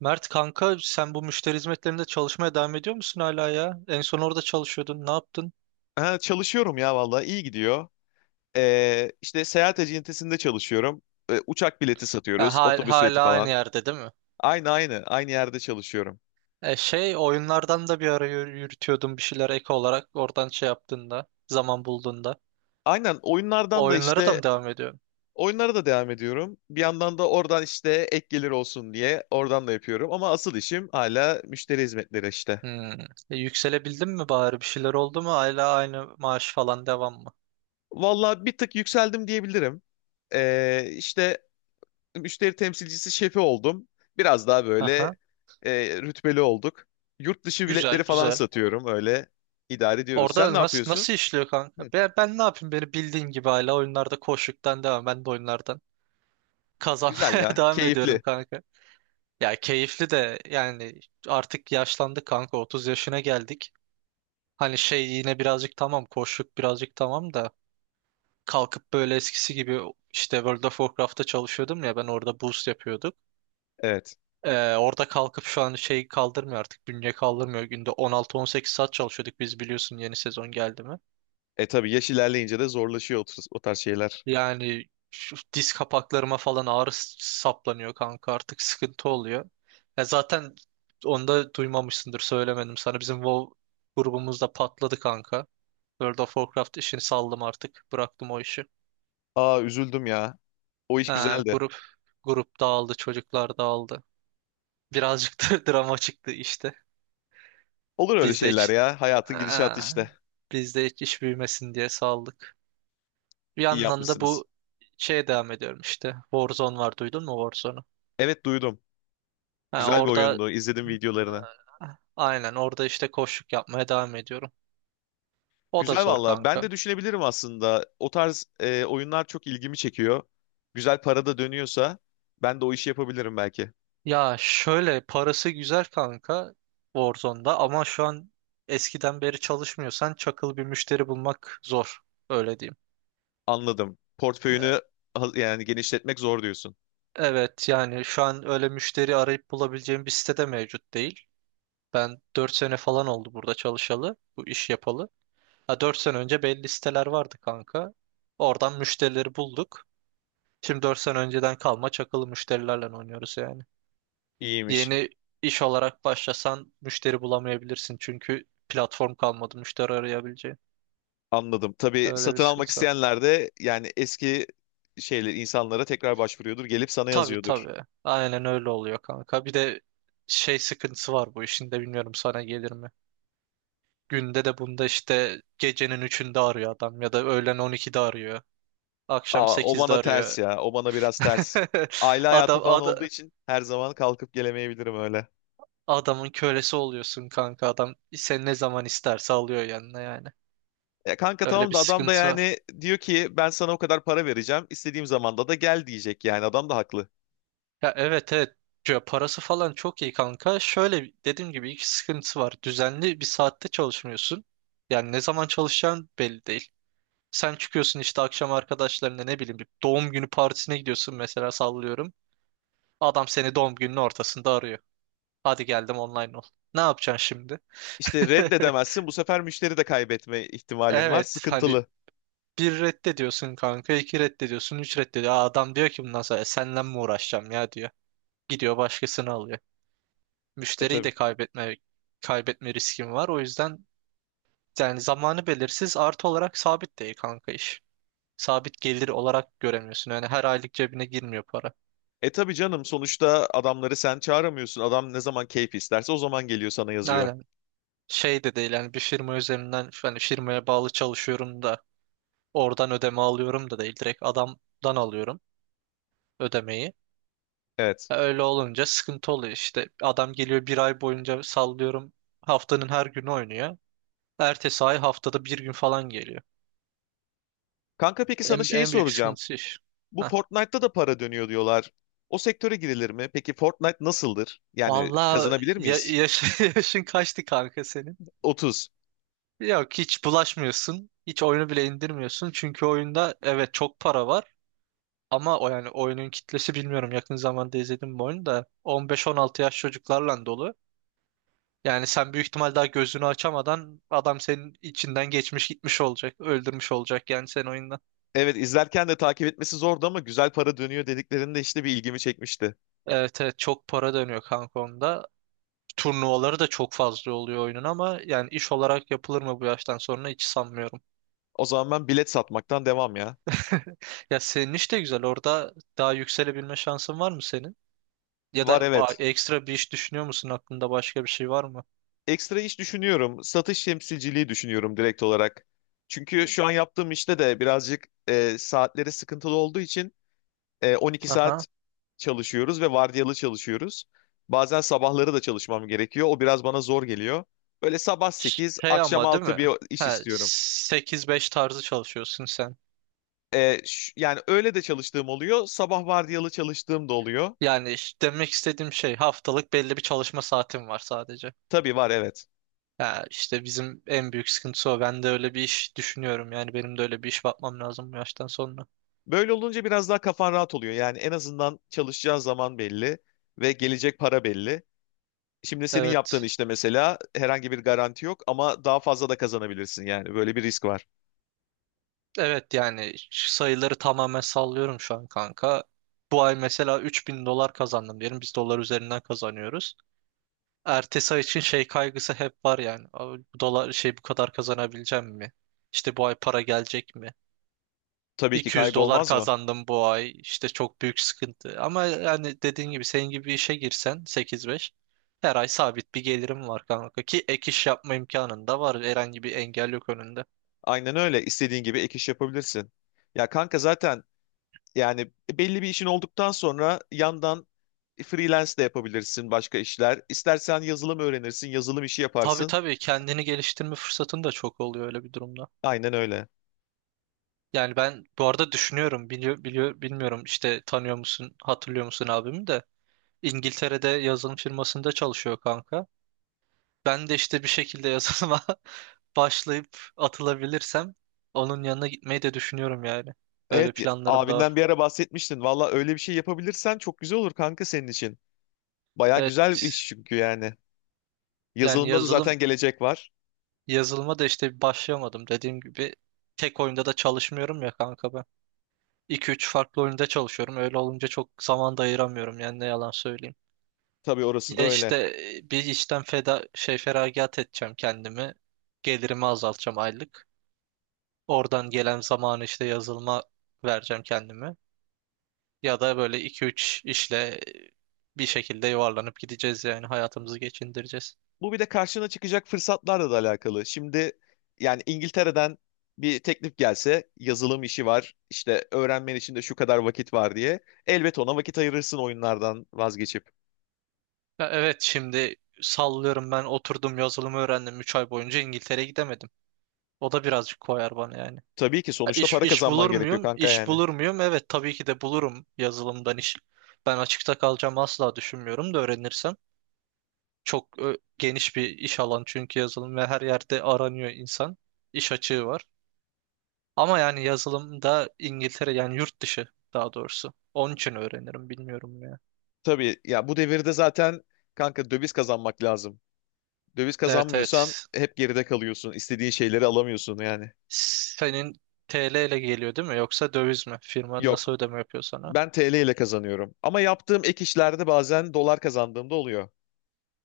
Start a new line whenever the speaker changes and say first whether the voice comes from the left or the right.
right: Mert kanka sen bu müşteri hizmetlerinde çalışmaya devam ediyor musun hala ya? En son orada çalışıyordun. Ne yaptın?
left: Ha, çalışıyorum ya vallahi iyi gidiyor. İşte seyahat acentesinde çalışıyorum. Uçak bileti
right: Ha,
left: satıyoruz, otobüs bileti
right: hala aynı
left: falan.
right: yerde değil mi?
left: Aynı yerde çalışıyorum.
right: E şey oyunlardan da bir ara yürütüyordun bir şeyler ek olarak oradan şey yaptığında zaman bulduğunda.
left: Aynen
right: O
left: oyunlardan da
right: Oyunlara da
left: işte
right: mı devam ediyorsun?
left: oyunlara da devam ediyorum. Bir yandan da oradan işte ek gelir olsun diye oradan da yapıyorum. Ama asıl işim hala müşteri hizmetleri işte.
right: Hmm. E, yükselebildin mi bari bir şeyler oldu mu? Hala aynı maaş falan devam mı?
left: Vallahi bir tık yükseldim diyebilirim. İşte müşteri temsilcisi şefi oldum. Biraz daha böyle
right: Aha.
left: rütbeli olduk. Yurt dışı biletleri
right: Güzel
left: falan
right: güzel.
left: satıyorum, öyle idare ediyoruz. Sen ne
right: Orada nasıl
left: yapıyorsun?
right: nasıl işliyor kanka?
left: Hı,
right: Ben ne yapayım beni bildiğin gibi hala oyunlarda koşuktan devam. Ben de oyunlardan
left: güzel
right: kazanmaya
left: ya,
right: devam ediyorum
left: keyifli.
right: kanka. Ya keyifli de yani artık yaşlandık kanka 30 yaşına geldik. Hani şey yine birazcık tamam koşluk birazcık tamam da kalkıp böyle eskisi gibi işte World of Warcraft'ta çalışıyordum ya ben orada boost yapıyorduk.
left: Evet.
right: Orada kalkıp şu an şey kaldırmıyor artık bünye kaldırmıyor günde 16-18 saat çalışıyorduk biz biliyorsun yeni sezon geldi mi.
left: E tabii yaş ilerleyince de zorlaşıyor o, o tarz şeyler.
right: Yani şu diz kapaklarıma falan ağrı saplanıyor kanka artık sıkıntı oluyor. Ya zaten onu da duymamışsındır söylemedim sana. Bizim WoW grubumuzda patladı kanka. World of Warcraft işini saldım artık. Bıraktım o işi.
left: Aa, üzüldüm ya. O iş
right: Ha,
left: güzeldi.
right: grup dağıldı, çocuklar dağıldı. Birazcık da drama çıktı işte.
left: Olur öyle
right: Biz de
left: şeyler
right: hiç
left: ya. Hayatın gidişatı
right: ha,
left: işte.
right: biz de hiç iş büyümesin diye saldık. Bir
left: İyi
right: yandan da
left: yapmışsınız.
right: bu şeye devam ediyorum işte. Warzone var duydun mu Warzone'u?
left: Evet, duydum.
right: Ha,
left: Güzel bir
right: orada
left: oyundu, İzledim videolarını.
right: Aynen orada işte koçluk yapmaya devam ediyorum. O da
left: Güzel
right: zor
left: valla. Ben
right: kanka.
left: de düşünebilirim aslında. O tarz oyunlar çok ilgimi çekiyor. Güzel para da dönüyorsa ben de o işi yapabilirim belki.
right: Ya şöyle parası güzel kanka Warzone'da ama şu an eskiden beri çalışmıyorsan çakıl bir müşteri bulmak zor. Öyle diyeyim.
left: Anladım. Yani genişletmek zor diyorsun.
right: Evet yani şu an öyle müşteri arayıp bulabileceğim bir sitede mevcut değil. Ben 4 sene falan oldu burada çalışalı, bu iş yapalı. Ha 4 sene önce belli siteler vardı kanka. Oradan müşterileri bulduk. Şimdi 4 sene önceden kalma çakılı müşterilerle oynuyoruz yani.
left: İyiymiş.
right: Yeni iş olarak başlasan müşteri bulamayabilirsin çünkü platform kalmadı müşteri arayabileceğin.
left: Anladım. Tabii
right: Öyle bir
left: satın almak
right: sıkıntı var.
left: isteyenler de yani eski şeyler insanlara tekrar başvuruyordur. Gelip sana
right: Tabii
left: yazıyordur.
right: tabii. Aynen öyle oluyor kanka. Bir de şey sıkıntısı var bu işin de bilmiyorum sana gelir mi? Günde de bunda işte gecenin 3'ünde arıyor adam ya da öğlen 12'de arıyor. Akşam
left: Aa, o
right: 8'de
left: bana ters
right: arıyor.
left: ya. O bana biraz ters. Aile hayatı
right: Adam,
left: falan olduğu
right: ada-
left: için her zaman kalkıp gelemeyebilirim öyle.
right: adamın kölesi oluyorsun kanka. Adam sen ne zaman isterse alıyor yanına yani.
left: Ya kanka,
right: Öyle
left: tamam
right: bir
left: da adam da
right: sıkıntı var.
left: yani diyor ki ben sana o kadar para vereceğim, istediğim zamanda da gel diyecek, yani adam da haklı.
right: Ya evet evet. Ya parası falan çok iyi kanka. Şöyle dediğim gibi iki sıkıntısı var. Düzenli bir saatte çalışmıyorsun. Yani ne zaman çalışacağın belli değil. Sen çıkıyorsun işte akşam arkadaşlarına ne bileyim bir doğum günü partisine gidiyorsun mesela sallıyorum. Adam seni doğum gününün ortasında arıyor. Hadi geldim online ol. Ne yapacaksın şimdi?
left: İşte reddedemezsin, bu sefer müşteri de kaybetme ihtimalin var,
right: Evet hani
left: sıkıntılı.
right: bir reddediyorsun kanka, iki reddediyorsun, üç reddediyor. Aa, adam diyor ki bundan sonra "E, senle mi uğraşacağım ya" diyor. Gidiyor başkasını alıyor.
left: E
right: Müşteriyi
left: tabii.
right: de kaybetme riskim var. O yüzden yani zamanı belirsiz artı olarak sabit değil kanka iş. Sabit gelir olarak göremiyorsun. Yani her aylık cebine girmiyor para.
left: E tabii canım, sonuçta adamları sen çağıramıyorsun. Adam ne zaman keyfi isterse o zaman geliyor sana yazıyor.
right: Aynen. Şey de değil yani bir firma üzerinden hani firmaya bağlı çalışıyorum da oradan ödeme alıyorum da değil. Direkt adamdan alıyorum ödemeyi.
left: Evet.
right: Ya öyle olunca sıkıntı oluyor işte. Adam geliyor bir ay boyunca sallıyorum haftanın her günü oynuyor. Ertesi ay haftada bir gün falan geliyor.
left: Kanka peki sana
right: En,
left: şeyi
right: en büyük
left: soracağım.
right: sıkıntısı iş.
left: Bu
right: Heh.
left: Fortnite'ta da para dönüyor diyorlar. O sektöre girilir mi? Peki Fortnite nasıldır? Yani
right: Vallahi
left: kazanabilir miyiz?
right: yaşın kaçtı kanka senin?
left: 30.
right: Yok hiç bulaşmıyorsun. Hiç oyunu bile indirmiyorsun. Çünkü oyunda evet çok para var. Ama o yani oyunun kitlesi bilmiyorum yakın zamanda izledim bu oyunu da 15-16 yaş çocuklarla dolu. Yani sen büyük ihtimal daha gözünü açamadan adam senin içinden geçmiş gitmiş olacak. Öldürmüş olacak yani sen oyunda.
left: Evet, izlerken de takip etmesi zordu ama güzel para dönüyor dediklerinde işte bir ilgimi çekmişti.
right: Evet evet çok para dönüyor kanka onda. Turnuvaları da çok fazla oluyor oyunun ama yani iş olarak yapılır mı bu yaştan sonra hiç sanmıyorum.
left: O zaman ben bilet satmaktan devam ya.
right: Ya senin iş de güzel. Orada daha yükselebilme şansın var mı senin? Ya da
left: Var, evet.
right: ekstra bir iş düşünüyor musun? Aklında başka bir şey var mı?
left: Ekstra iş düşünüyorum. Satış temsilciliği düşünüyorum direkt olarak. Çünkü şu an yaptığım işte de birazcık saatleri sıkıntılı olduğu için 12
right: Aha.
left: saat çalışıyoruz ve vardiyalı çalışıyoruz. Bazen sabahları da çalışmam gerekiyor. O biraz bana zor geliyor. Böyle sabah 8
right: Şey
left: akşam
right: ama değil
left: 6 bir
right: mi?
left: iş
right: He,
left: istiyorum.
right: 8-5 tarzı çalışıyorsun sen.
left: Yani öyle de çalıştığım oluyor. Sabah vardiyalı çalıştığım da oluyor.
right: Yani demek istediğim şey haftalık belli bir çalışma saatin var sadece.
left: Tabii var, evet.
right: Ha, işte bizim en büyük sıkıntısı o. Ben de öyle bir iş düşünüyorum. Yani benim de öyle bir iş bakmam lazım bu yaştan sonra.
left: Böyle olunca biraz daha kafan rahat oluyor. Yani en azından çalışacağın zaman belli ve gelecek para belli. Şimdi senin yaptığın
right: Evet.
left: işte mesela herhangi bir garanti yok ama daha fazla da kazanabilirsin yani. Böyle bir risk var.
right: Evet yani sayıları tamamen sallıyorum şu an kanka. Bu ay mesela 3.000 dolar kazandım diyelim. Biz dolar üzerinden kazanıyoruz. Ertesi ay için şey kaygısı hep var yani. Abi bu dolar şey bu kadar kazanabileceğim mi? İşte bu ay para gelecek mi?
left: Tabii ki,
right: 200
left: kaygı
right: dolar
left: olmaz mı?
right: kazandım bu ay. İşte çok büyük sıkıntı. Ama yani dediğin gibi senin gibi bir işe girsen 8-5 her ay sabit bir gelirim var kanka ki ek iş yapma imkanın da var. Herhangi bir engel yok önünde.
left: Aynen öyle. İstediğin gibi ek iş yapabilirsin. Ya kanka zaten yani belli bir işin olduktan sonra yandan freelance de yapabilirsin başka işler. İstersen yazılım öğrenirsin, yazılım işi
right: Tabii
left: yaparsın.
right: tabii kendini geliştirme fırsatın da çok oluyor öyle bir durumda.
left: Aynen öyle.
right: Yani ben bu arada düşünüyorum biliyor bilmiyorum işte tanıyor musun hatırlıyor musun abimi de İngiltere'de yazılım firmasında çalışıyor kanka. Ben de işte bir şekilde yazılıma başlayıp atılabilirsem onun yanına gitmeyi de düşünüyorum yani. Öyle
left: Evet,
right: planlarım da
left: abinden
right: var.
left: bir ara bahsetmiştin. Valla öyle bir şey yapabilirsen çok güzel olur kanka senin için. Baya güzel bir
right: Evet
left: iş çünkü yani.
right: yani
left: Yazılımda da
right: yazılım
left: zaten gelecek var.
right: yazılıma da işte başlayamadım dediğim gibi tek oyunda da çalışmıyorum ya kanka ben. 2 üç farklı oyunda çalışıyorum. Öyle olunca çok zaman da ayıramıyorum yani ne yalan söyleyeyim.
left: Tabii, orası da
right: Ya
left: öyle.
right: işte bir işten feda şey feragat edeceğim kendimi. Gelirimi azaltacağım aylık. Oradan gelen zamanı işte yazılıma vereceğim kendimi. Ya da böyle iki üç işle bir şekilde yuvarlanıp gideceğiz yani hayatımızı geçindireceğiz.
left: Bu bir de karşına çıkacak fırsatlarla da alakalı. Şimdi yani İngiltere'den bir teklif gelse yazılım işi var, işte öğrenmen için de şu kadar vakit var diye. Elbet ona vakit ayırırsın oyunlardan vazgeçip.
right: Ya evet şimdi sallıyorum ben oturdum yazılımı öğrendim 3 ay boyunca İngiltere'ye gidemedim. O da birazcık koyar bana yani.
left: Tabii ki sonuçta
right: İş,
left: para
right: iş bulur
left: kazanman gerekiyor
right: muyum?
left: kanka
right: İş
left: yani.
right: bulur muyum? Evet tabii ki de bulurum yazılımdan iş. Ben açıkta kalacağım asla düşünmüyorum da öğrenirsem. Çok geniş bir iş alan çünkü yazılım ve her yerde aranıyor insan. İş açığı var. Ama yani yazılımda İngiltere yani yurt dışı daha doğrusu. Onun için öğrenirim bilmiyorum ya.
left: Tabii ya, bu devirde zaten kanka döviz kazanmak lazım. Döviz
right: Evet
left: kazanmıyorsan
right: evet.
left: hep geride kalıyorsun. İstediğin şeyleri alamıyorsun yani.
right: Senin TL ile geliyor değil mi? Yoksa döviz mi? Firma
left: Yok,
right: nasıl ödeme yapıyor sana?
left: ben TL ile kazanıyorum. Ama yaptığım ek işlerde bazen dolar kazandığımda oluyor.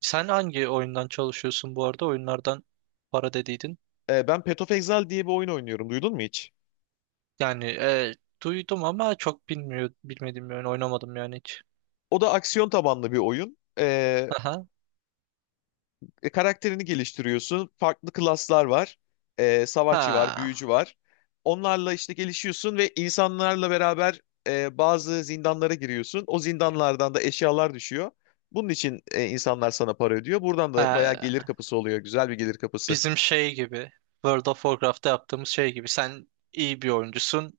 right: Sen hangi oyundan çalışıyorsun bu arada? Oyunlardan para dediydin.
left: Ben Path of Exile diye bir oyun oynuyorum. Duydun mu hiç?
right: Yani duydum ama çok bilmediğim bir oyun oynamadım yani hiç.
left: O da aksiyon tabanlı bir oyun.
right: Aha.
left: Karakterini geliştiriyorsun. Farklı klaslar var. Savaşçı var,
right: Ha.
left: büyücü var. Onlarla işte gelişiyorsun ve insanlarla beraber bazı zindanlara giriyorsun. O zindanlardan da eşyalar düşüyor. Bunun için insanlar sana para ödüyor. Buradan da bayağı gelir
right: Ha.
left: kapısı oluyor. Güzel bir gelir kapısı.
right: Bizim şey gibi. World of Warcraft'ta yaptığımız şey gibi. Sen iyi bir oyuncusun.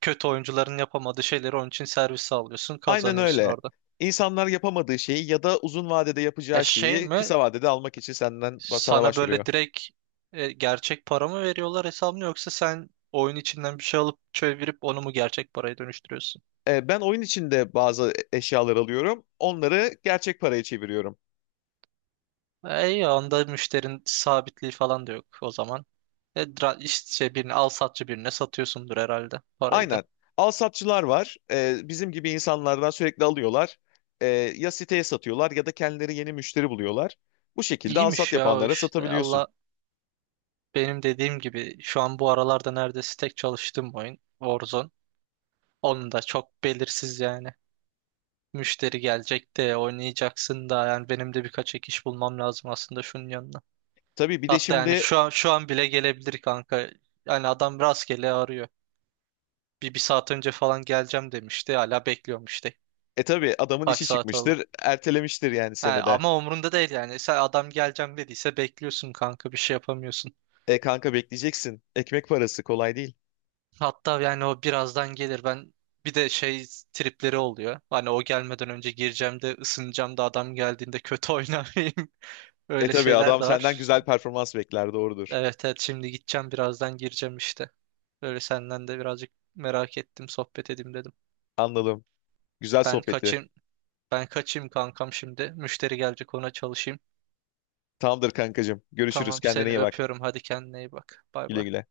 right: Kötü oyuncuların yapamadığı şeyleri onun için servis sağlıyorsun.
left: Aynen
right: Kazanıyorsun
left: öyle.
right: orada.
left: İnsanlar yapamadığı şeyi ya da uzun vadede
right: E
left: yapacağı
right: şey
left: şeyi
right: mi?
left: kısa vadede almak için senden, sana
right: Sana böyle
left: başvuruyor.
right: direkt gerçek para mı veriyorlar hesabını yoksa sen oyun içinden bir şey alıp çevirip onu mu gerçek paraya dönüştürüyorsun?
left: Ben oyun içinde bazı eşyalar alıyorum. Onları gerçek paraya çeviriyorum.
right: E, iyi, onda müşterinin sabitliği falan da yok o zaman. E, işte şey, birini al satçı birine satıyorsundur herhalde parayı da.
left: Aynen. Alsatçılar var. Bizim gibi insanlardan sürekli alıyorlar. Ee, Ya siteye satıyorlar ya da kendileri yeni müşteri buluyorlar. Bu şekilde alsat
right: İyiymiş ya o
left: yapanlara
right: işte.
left: satabiliyorsun.
right: Allah benim dediğim gibi şu an bu aralarda neredeyse tek çalıştığım oyun Warzone. Onun da çok belirsiz yani. Müşteri gelecek de oynayacaksın da yani benim de birkaç ek iş bulmam lazım aslında şunun yanına.
left: Tabii bir de
right: Hatta yani
left: şimdi
right: şu an bile gelebilir kanka. Yani adam rastgele arıyor. Bir saat önce falan geleceğim demişti. Hala bekliyorum işte.
left: e tabii adamın
right: Kaç
left: işi
right: saat oldu?
left: çıkmıştır. Ertelemiştir yani
right: Ha,
left: seni de.
right: ama umrunda değil yani. Sen adam geleceğim dediyse bekliyorsun kanka bir şey yapamıyorsun.
left: E kanka, bekleyeceksin. Ekmek parası kolay değil.
right: Hatta yani o birazdan gelir. Ben bir de şey tripleri oluyor. Hani o gelmeden önce gireceğim de ısınacağım da adam geldiğinde kötü oynamayayım.
left: E
right: Öyle
left: tabii,
right: şeyler
left: adam
right: de
left: senden
right: var.
left: güzel performans bekler, doğrudur.
right: Evet evet şimdi gideceğim birazdan gireceğim işte. Böyle senden de birazcık merak ettim sohbet edeyim dedim.
left: Anladım. Güzel
right: Ben
left: sohbeti.
right: kaçayım. Ben kaçayım kankam şimdi. Müşteri gelecek ona çalışayım.
left: Tamamdır kankacığım. Görüşürüz.
right: Tamam
left: Kendine
right: seni
left: iyi bak.
right: öpüyorum. Hadi kendine iyi bak. Bay
left: Güle
right: bay.
left: güle.